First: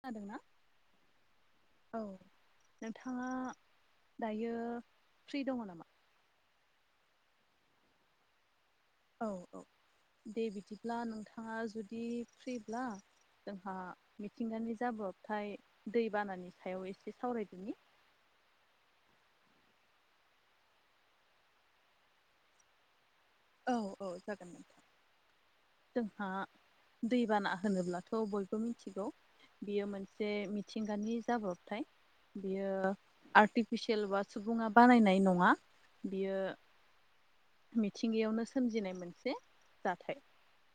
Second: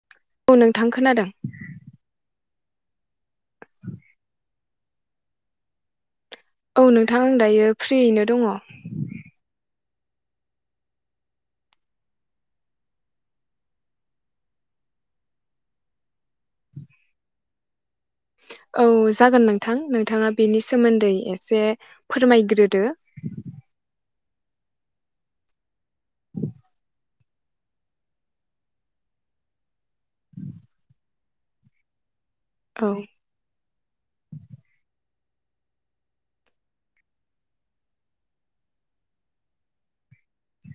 खोनादोंना औ नोंथां खोनादों। औ नोंथाङा दायो फ्रि दङ नामा? औ नोंथां आं दायो फ्रियैनो दङ। औ औ। दे बिदिब्ला नोंथाङा जुदि फ्रिब्ला जोंहा मिथिंगानि जाब्रबथाय दैबानानि सायाव एसे सावरायदोनि। औ जागोन नोंथां, नोंथाङा बेनि सोमोन्दै एसे फोरमायग्रोदो। औ औ जागोन नोंथां। जोंहा दैबाना होनोब्लाथ' बयबो मिथिगौ। बियो मोनसे मिथिंगानि जाब्रबथाय। बेयो औ आर्टिफिसियेल बा सुबुङा बानायनाय नं ङा बियो मि थिंगायावनो सोमजिनाय मोनसे जाथाय।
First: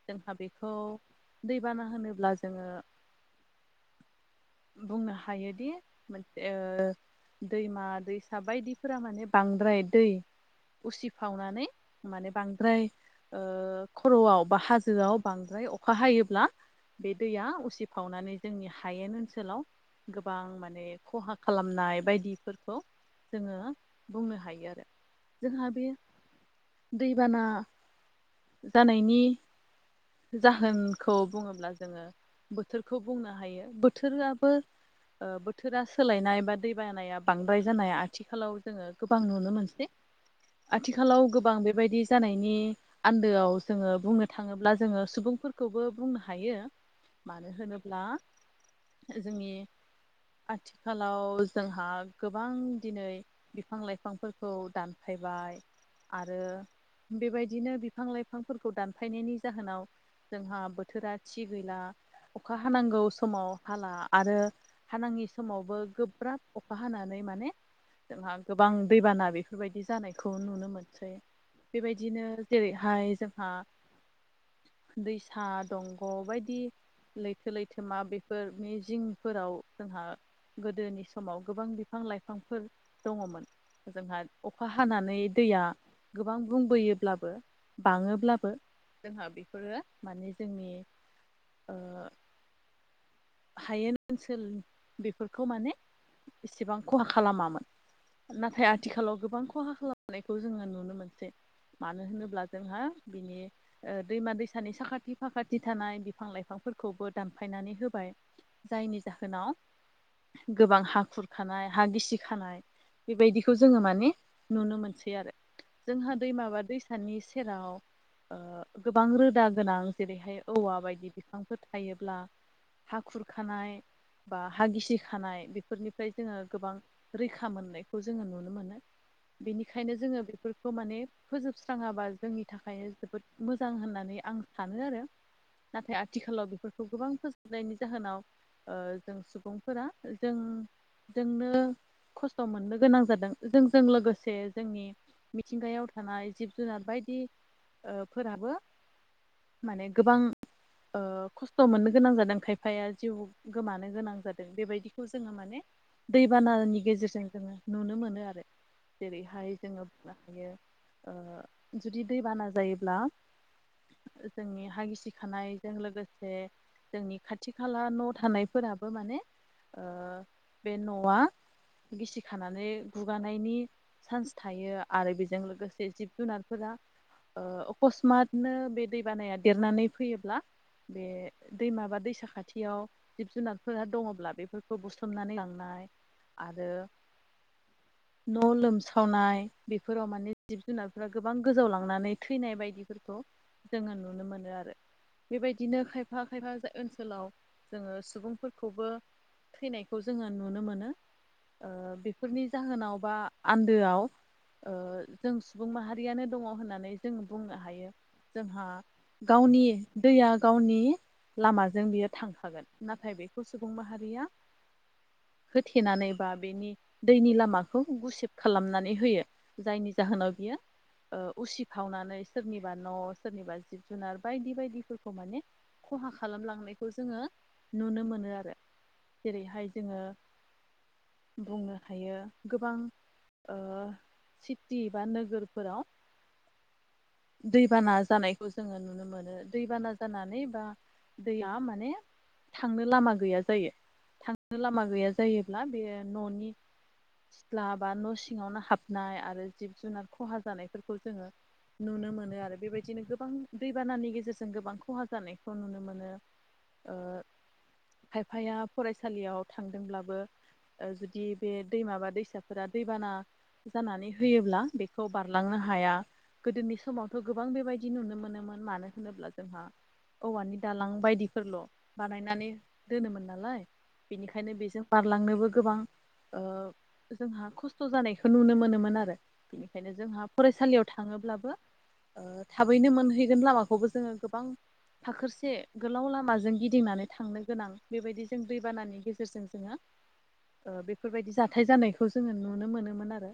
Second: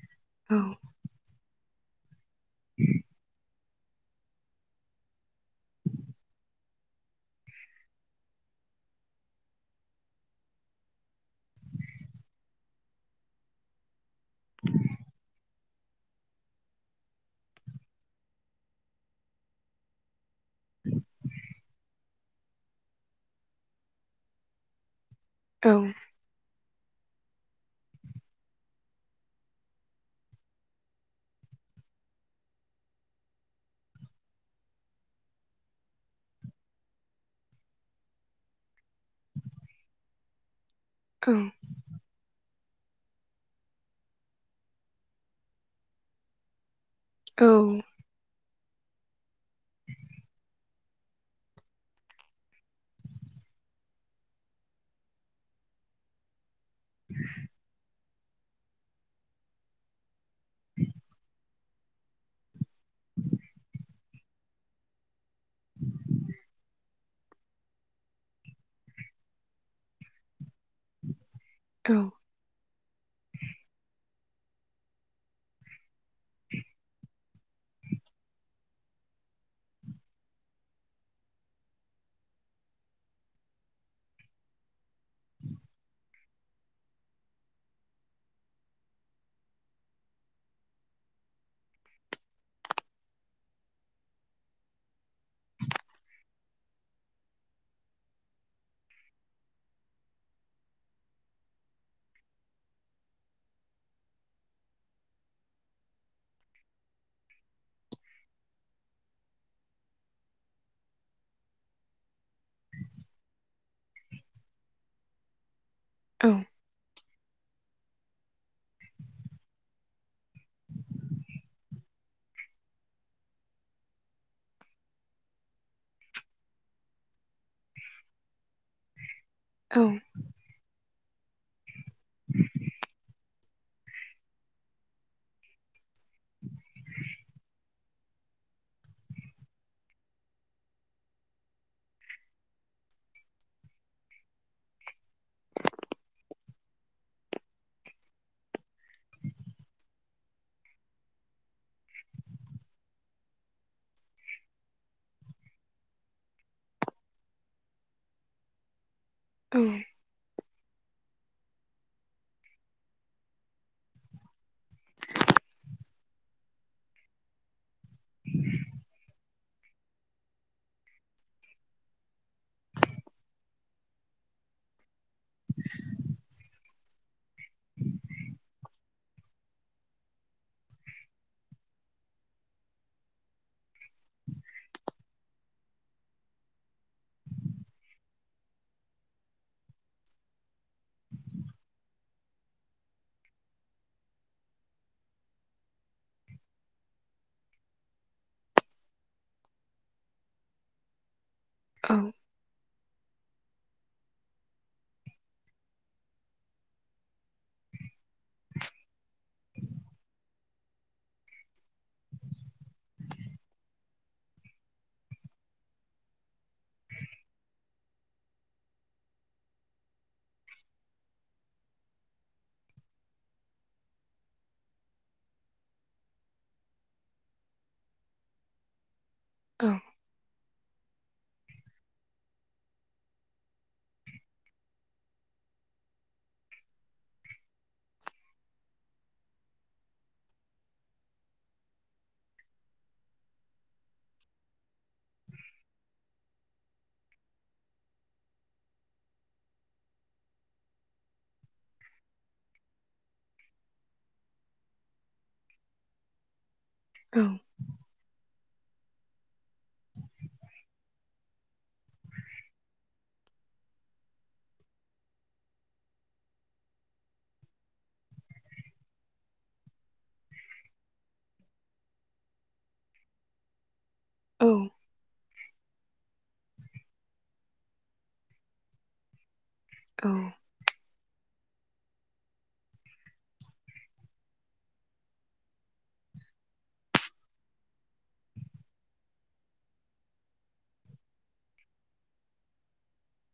जोंहा औ बेखौ दैबाना होनोब्ला जों [inaudible] बुंनो हायोदि मोनसे ओ दैमा दैसा बायदिफोरा माने बांद्राय दै उसिफावनानै माने बांद्राय ओ खर'आव बा हाजोआव बांद्राय अ अखा हायोब्ला, बे दैया उसिफावनानै जोंनि हायेन ओनसोलाव गो बां माने खहा खालामनाय बायदिफोरखौ जोङो बुंनो हायो आरो। जोंहा औ बे दैबाना जानायनि जाहोनखौ बुङोब्ला जोङो बोथोरखौ बुंनो हायो। बो थोराबो ओ बोथोरा सोलायनाय बा दैबानाया बांद्राय जानाय आथिखालाव जोङो गोबां नुनो मोनसै। [inaudible] आथिखालाव औ गोबां बेबायदि जानायनि आन्दोआव जोङो बुंनो थाङोब्ला जोङो सुबुंफोरखौबो बुंनो हायो। औ मानो होनोब्ला जोंनि आथि खालाव जोंहा गोबां दिनै बिफां लाइफांफोरखौ दानफायबाय आरो बेबायदिनो बिफां लाइ फांफोरखौ दानफायनायनि जाहोनाव जोंहा बोथोरा थि गैला। अखा अखा हानांगौ समाव हाला आरो हानाङि समावबो गोब्राब अखा हानानै माने जोंहा गोबां दैबाना बेफोरबायदि जानायखौ नुनो मोनसै। औ बेबायदिनो जेरैहाय जोंहा दैसा दंग' बायदि लैथो लैथोमा बे फोर मि जिंफोराव जोंहा गोदोनि समाव गोबां बिफां लाइफांफोर दङ मोन। जोंहा अखा हानानै दैया गोबां बुंबोयोब्लाबो बाङोब्लाबो जोंहा बेफोरो माने जोंनि ओ [inaudible] हायेन ओनसोल, बेफोरखौ माने इसेबां खहा खालामामोन। नाथाय आथिखालाव गोबां खहा खालामनायखौ जोङो नुनो मोनसै। मानो होनोब्ला जोंहा बिनि दैमा दैसानि साखाथि फाखाथि थानाय बिफां लाइफां फोरखौबो दानफायनानै होबाय। जायनि जाहोनाव गोबां हा खुरखानाय, हा गिसि खानाय बेबायदिखौ जोङो माने नुनो मोनसै आरो जोंहा औ दैमा बा दैसा सानि सेराव ओ गोबां रोदा गोनां जेरैहाय औवा बायदि बिफांफोर थायोब्ला हा खुरखानाय बा हा गिसि खानाय बेफोरनिफ्राय जोङो गोबां रैखा मोननायखौ जोङो नुनो मोनो औ बेनिखायनो जोङो बेफोरखौ माने फोजोबस्राङाबा जोंनि थाखायनो जोबोद मोजां होननानै आं सानो आरो नाथाय आथिखालाव बेफोरखौ गोबां फोजोबनायनि जाहोनाव जों सुबुंफोरा जों जोंनो खस्थ' मोननो गोनां जादों जोंजों लोगोसे जोंनि मिथिंगायाव थानाय जिब जुनार बायदि फोराबो माने गोबां खस्थ' मोननो गोनां जादों खायफाया जिउ गोमानो गोनां जादों बेबायदिखौ जोङो माने दैबानानि गे गेजेरजों जोङो नुनो मोनो आरो जेरैहाय जोङो औ बुंनो हायो ओ जुदि दै बाना जायोब्ला जोंनि हा गिसिखानायजों लोगोसे जोंनि खाथि खाला न' थानायफोराबो माने ओ बे न'आ गिसि खानानै गुगानायनि सान्स थायो आरो बे जों लोगोसे जिब जुनारफोरा ओ अकसमातनो बे दै बानाया देरनानै फैयोब्ला बे दैमाबा दैसाखथियाव जिब जुनारफोरा दङब्ला बेफोरखौ बुसुमनानै लांनाय आरो [inaudible] न' लोमसावनाय बेफोराव माने जिब जुनारफोरा गोबां गोजाव लांनानै थैनाय बायदिफोरखौ जोङो नुनो मोनो आरो बेबायदिनो खायफा खायफा खायफाय ओनसोलाव जोङो सुबुंफोरखौबो थैनायखौ जोङो नुनो मोनो औ बेफोरनि जाहोनाव बा आन्दोआव जों सुबुं माहारियानो दङ होननानै जों बुंनो हायो जोंहा गावनि दैया गावनि लामाजों बियो थांखागोन नाथाय बेखौ सुबुं माहारिया [unintelligible] होथेनानै बा बेनि दैनि लामाखौ गुसेब खालामनानै होयो जायनि जाहोनाव बियो उसिफावनानै सोरनिबा न' सोरनिबा जिब जुनार बायदि बायदिफोरखौ माने खहा खालामलांनायखौ जोङो नुनो मोनो आरो जेरैहाय जोङो बुंनो हायो गोबां ओ सिटि बा नोगोरफोराव दैबाना जानायखौ जोङो नुनो मोनो दैबाना जानानै ओ दैआ माने थांनो लामा गैया जायो थांनो लामा गैया जायोब्ला बे न'नि सिथ्ला बा न' सिङावनो हाबनाय आरो जिब जुनार खहा जानायफोरखौ जोङो नुनो मोनो आरो बेबायदिनो गोबां दैबानानि गेजेरजों गोबां खहा जानाय खो नुनो मोनो ओ खाइभ फाया फरायसालियाव थांदोंब्लाबो जुदि बे दैमाबा दैसाफोरा दैबाना जानानै होयोब्ला बेखौ बारलांनो हाया गोदोनि समावथ' गोबां बेबायदि नुनो मोनोमोन मानो होनोब्ला जोंहा औवानि दालां बायदिफोरल' बानायनानै दोनोमोन नालाय बेनिखायनो बेजों बारलांनोबो गोबां ओ जोंहा खस्थ' जानायखौ नुनो मोनोमोन आरो बिनिखायनो जोंहा फरायसालियाव थाङोब्लाबो थाबैनो मोनहैगोन लामाखौबो जोङो गोबां फाखोरसे गोलाव लामाजों गिदिंनानै थांनो गोनां बेबायदि जों दैबानानि गेजेरजों जोङो [inaudible] बेफोरबायदि जाथाय जानायखौ जोङो नुनो मोनोमोन आरो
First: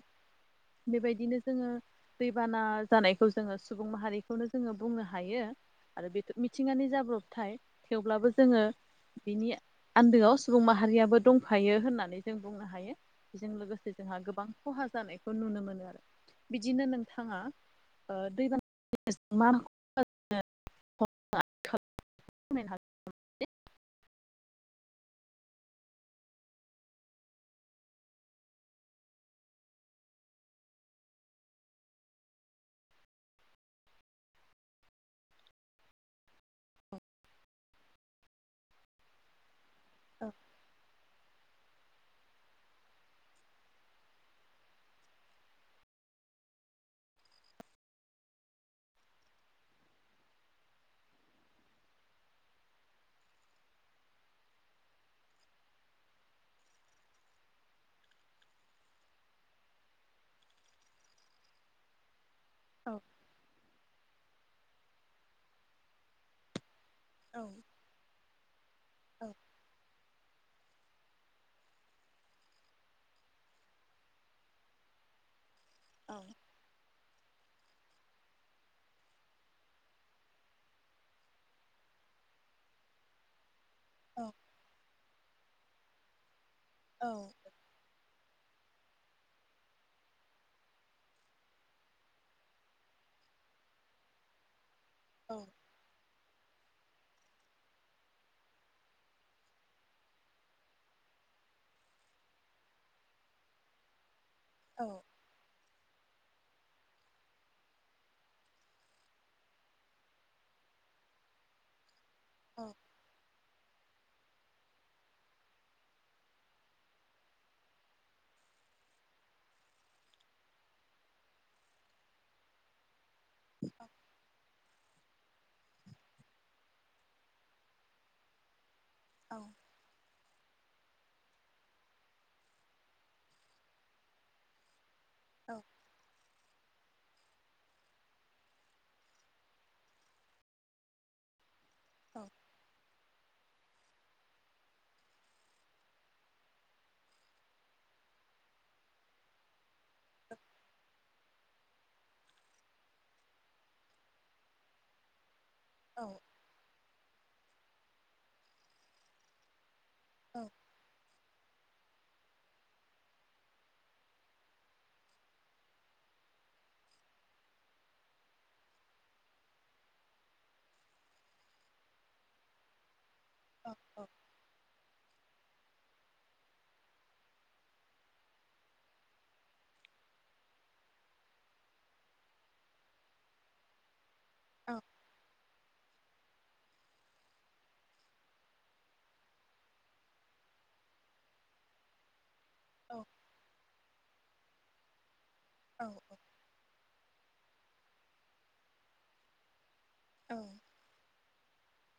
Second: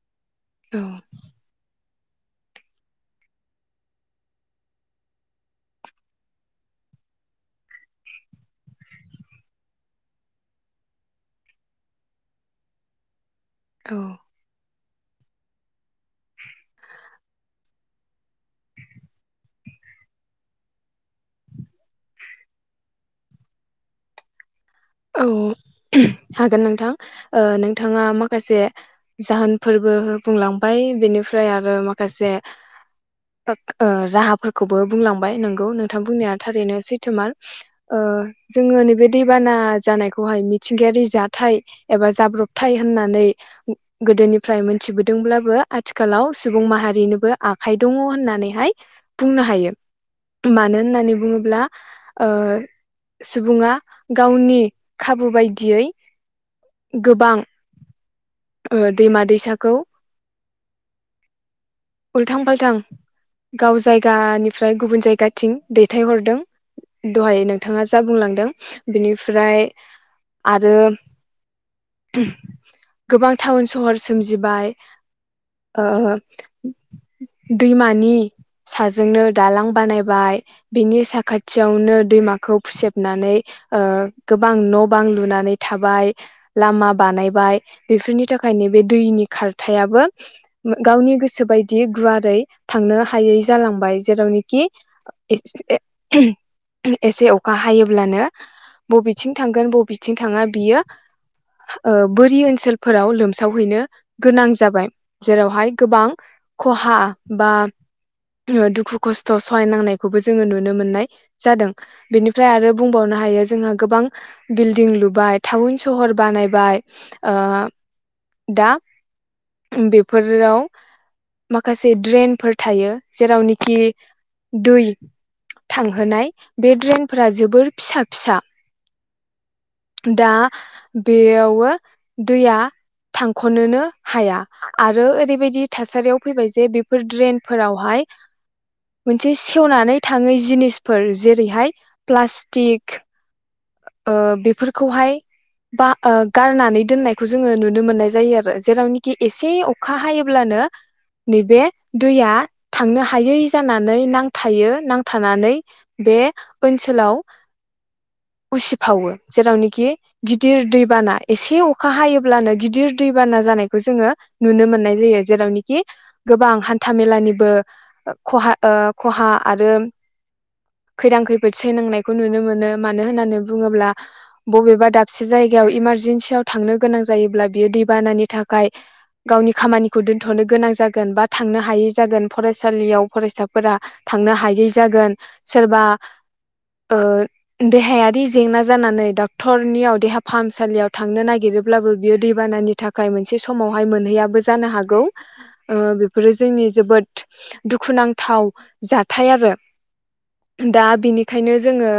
औ बेबायदिनो जोङो दैबाना जानायखौ जोङो सुबुं माहारिखौनो जोङो बुंनो हायो आरो मिथिंगानि जाब्रबथाय थेवब्लाबो जोङो बिनि आन्दोआव सुबुं माहारियाबो दंफायो होननानै जों बुंनो हायो। बेजों लोगोसे औ जोंहा गोबां खहा जानायखौ नुनो मोनो आरो बिदिनो नोंथाङा ओ दैबाना मा [unintelligible] औ हागोन नोंथां ओ नोंथाङा माखासे जाहोन फोरबो बुंलांबाय बेनिफ्राय आरो माखासे ओ राहाफोरखौबो बुंलांबाय नोंगौ नोंथां बुंनाया थारैनो सैथोमार। ओ जोङो नैबे दैबाना औ जानायखौहाय मिथिंगायारि जाथाय एबा जाब्रबथाय होननानै गोदोनिफ्राय मोन मिथिबोदोंब्लाबो आथिखालाव सुबुं माहारिनोबो आखाइ दङ होननानैहाय बुंनो हायो। मानो होननानै बुङोब्ला ओ सुबुङा गावनि खाबु बायदियै गोबां ओ दैमा दैसाखौ उलथां फालथां गाव जायगानिफ्राय गुबुन जायगाथिं दैथायहरदों। दहाय नंगौ नोंथाङा जा बुंलांदों बेनिफ्राय आरो गोबां टाउन सहर सोमजिबाय ओ दैमानि साजोंनो दालां बानायबाय बिनि साखाथियावनो दैमाखौ फुसेबनानै ओ गोबां न' बां लुनानै थाबाय लामा बानायबाय बेफोरनि थाखाय नो बे दैनि खारथायाबो गावनि गोसो गोसोबायदि गुवारै थांनो हायै जालांबाय जेरावनोखि ए एसे अखा हायोब्लानो बबेथिं थांगोन बबेथिं थाङा बियो ओ बोरि ओनसोलफोराव लोमसावहैनो गोनां जाबाय जेरावहाय गोबां खहा बा दुखु खस्थ' सहाय नांनायखौबो जोङो नुनो मोननाय जादों। बेनिफ्राय आरो बुंबावनो हायो जोंहा गोबां बिल्डिं लुबाय टाउन सहर बानायबाय ओ दा बेफोराव माखासे द्रेनफोर थायो जेरावनोखि दै थांहोनाय बे ड्रेनफोरा जोबोर फिसा फिसा। औ दा बेयावबो दैया थांख'नोनो हाया। आरो ओरैबायदि थासा रि फैबाय जे बेफोर ड्रेनफोरावहाय मोनसे सेवनानै थाङै जिनिसफोर जेरैहाय प्लास्टिक ओ बेफोरखौहाय बा गारनानै दोननायखौ जोङो नुनो मोननाय जायो आरो जेरावनोखि एसे अखा हायोब्लानो नो नैबे दैया थांनो हायै जानानै नांथायो नांथानानै बे ओनसोलाव उसिफावो जेरावनोखि गिदिर दै बानाय एसे अखा हायोब्लानो गिदिर दैबाना जानायखौ जोङो नुनो मोननाय जायो जेरावनोखि गोबां हान्था मेलानिबो खहा ओ खहा आरो खैदां खैफोद सैनांनायखौ नुनो मोनो मानो होननानै बुङोब्ला बबेबा दा बसे जायगायाव इमारजेेनसियाव थांनो गोनां जायोब्ला बियो दैबानानि थाखाय गावनि खामानिखौ दोन्थ'नो गोनां जागोन बा थांनो हायै जागोन फरायसालियाव फरायसाफोरा थांनो हायै जागोन सोरबा ओ देहायारि जेंना जानानै डाक्टरनियाव देहा फाहामसालियाव थांनो नागिरोब्लाबो बियो दैबानानि थाखाय मोनसे समावहाय मोनहैयाबो जानो हागौ ओ बेफोरो जोंनि जोबोद दुखुनांथाव जाथाय आरो दा बिनि खायनो जोङो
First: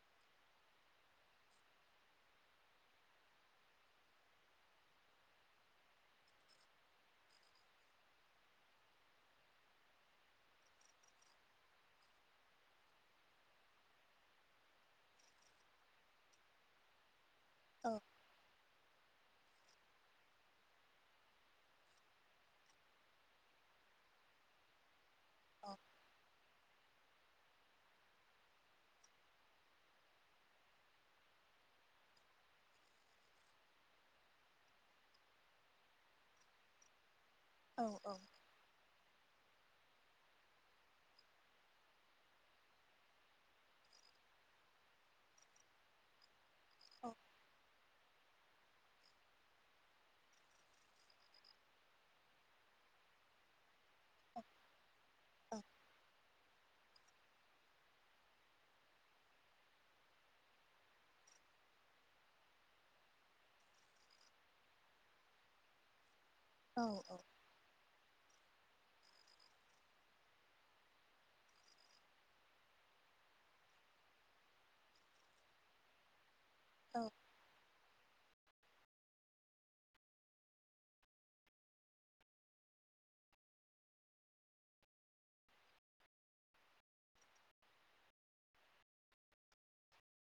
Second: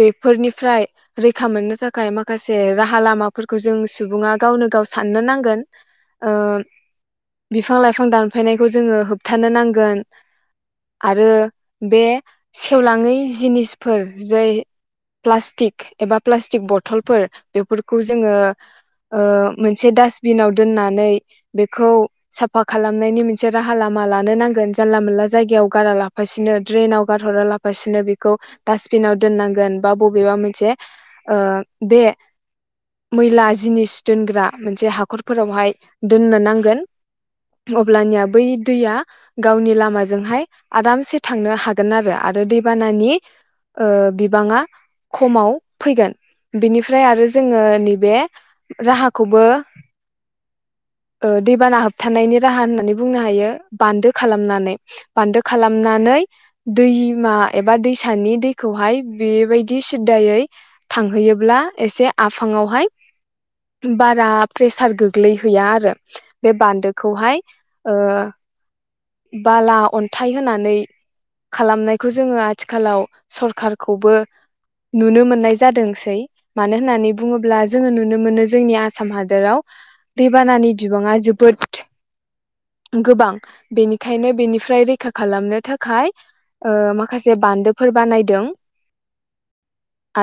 बेफोरनि फ्राय रैखा मोननो थाखाय माखासे राहा लामाफोरखौ जों सुबुङा गावनो गाव साननो नांगोन ओ बिफां लाइफां दानफायनायखौ जोङो होबथानो नांगोन आरो बे सेवलाङै जिनिसफोर जाय प्लास्टिक एबा प्लास्टिक बथलफोर बेफोरखौ जोङो ओ मोनसे डास्टबिनाव दोननानै बेखौ साफा खालामनायनि मोनसे राहा लामा लानो नांगोन जानला मोनला जायगायाव गारा लाफासिनो ड्रेनाव गारहरा लाफासिनो बेखौ डास्टबिनाव दोननांगोन बा बबेबा मोनसे ओ बे मैला जिनिस दोनग्रा मोनसे हाखरफोरावहाय दोननो नांगोन नोंथां अब्लानिया बै दैया गावनि लामाजोंहाय आरामसे थांनो हागोन आरो आरो दैबानानि ओ बिबाङा खमाव फैगोन बिनिफ्राय आरो जोङो बे राहाखौबो ओ दैबाना होबथानायनि राहा होननानै बुंनो हायो बान्दो खालामनानै बान्दो खालामनानै दैमा एबा दैसानि दैखौहाय बेबायदि दि सिद्दायै थांहैयोब्ला एसे आफाङावहाय बारा प्रेसार गोग्लैहैया आरो बे बान्दोखौहाय ओ बाला अन्थाइ होनानै खालामनायखौ जोङो आथिखालाव सरखारखौबो नुनो मोननाय जादोंसै मानो होननानै बुङोब्ला जोङो नु नुनो मोनो जोंनि आसाम हादोराव दैबानानि बिबाङा जोबोद गोबां बेनिखायनो बेनिफ्राय रैखा खालामनो थाखाय ओ माखासे बान्दोफोर बानायदों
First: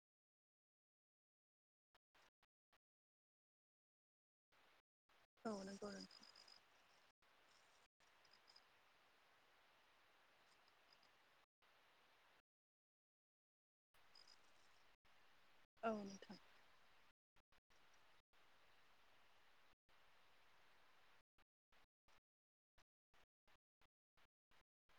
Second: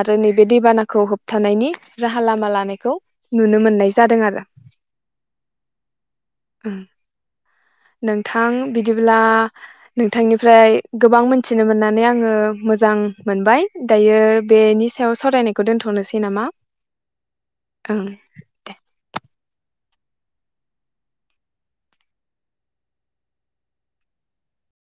आरो नैबे दैबानाखौ होबथानायनि राहा लामा लानायखौ नुनो मोननाय जादों आरो [inaudible] औ नंगौ नोंथां। नों थां बिदिब्ला नोंथांनिफ्राय गोबां मिथिनो मोननानै आङो मोजां मोनबाय दायो बेनि सायाव सरायनायखौ औ दोनथ'नोसै नामा ओं दे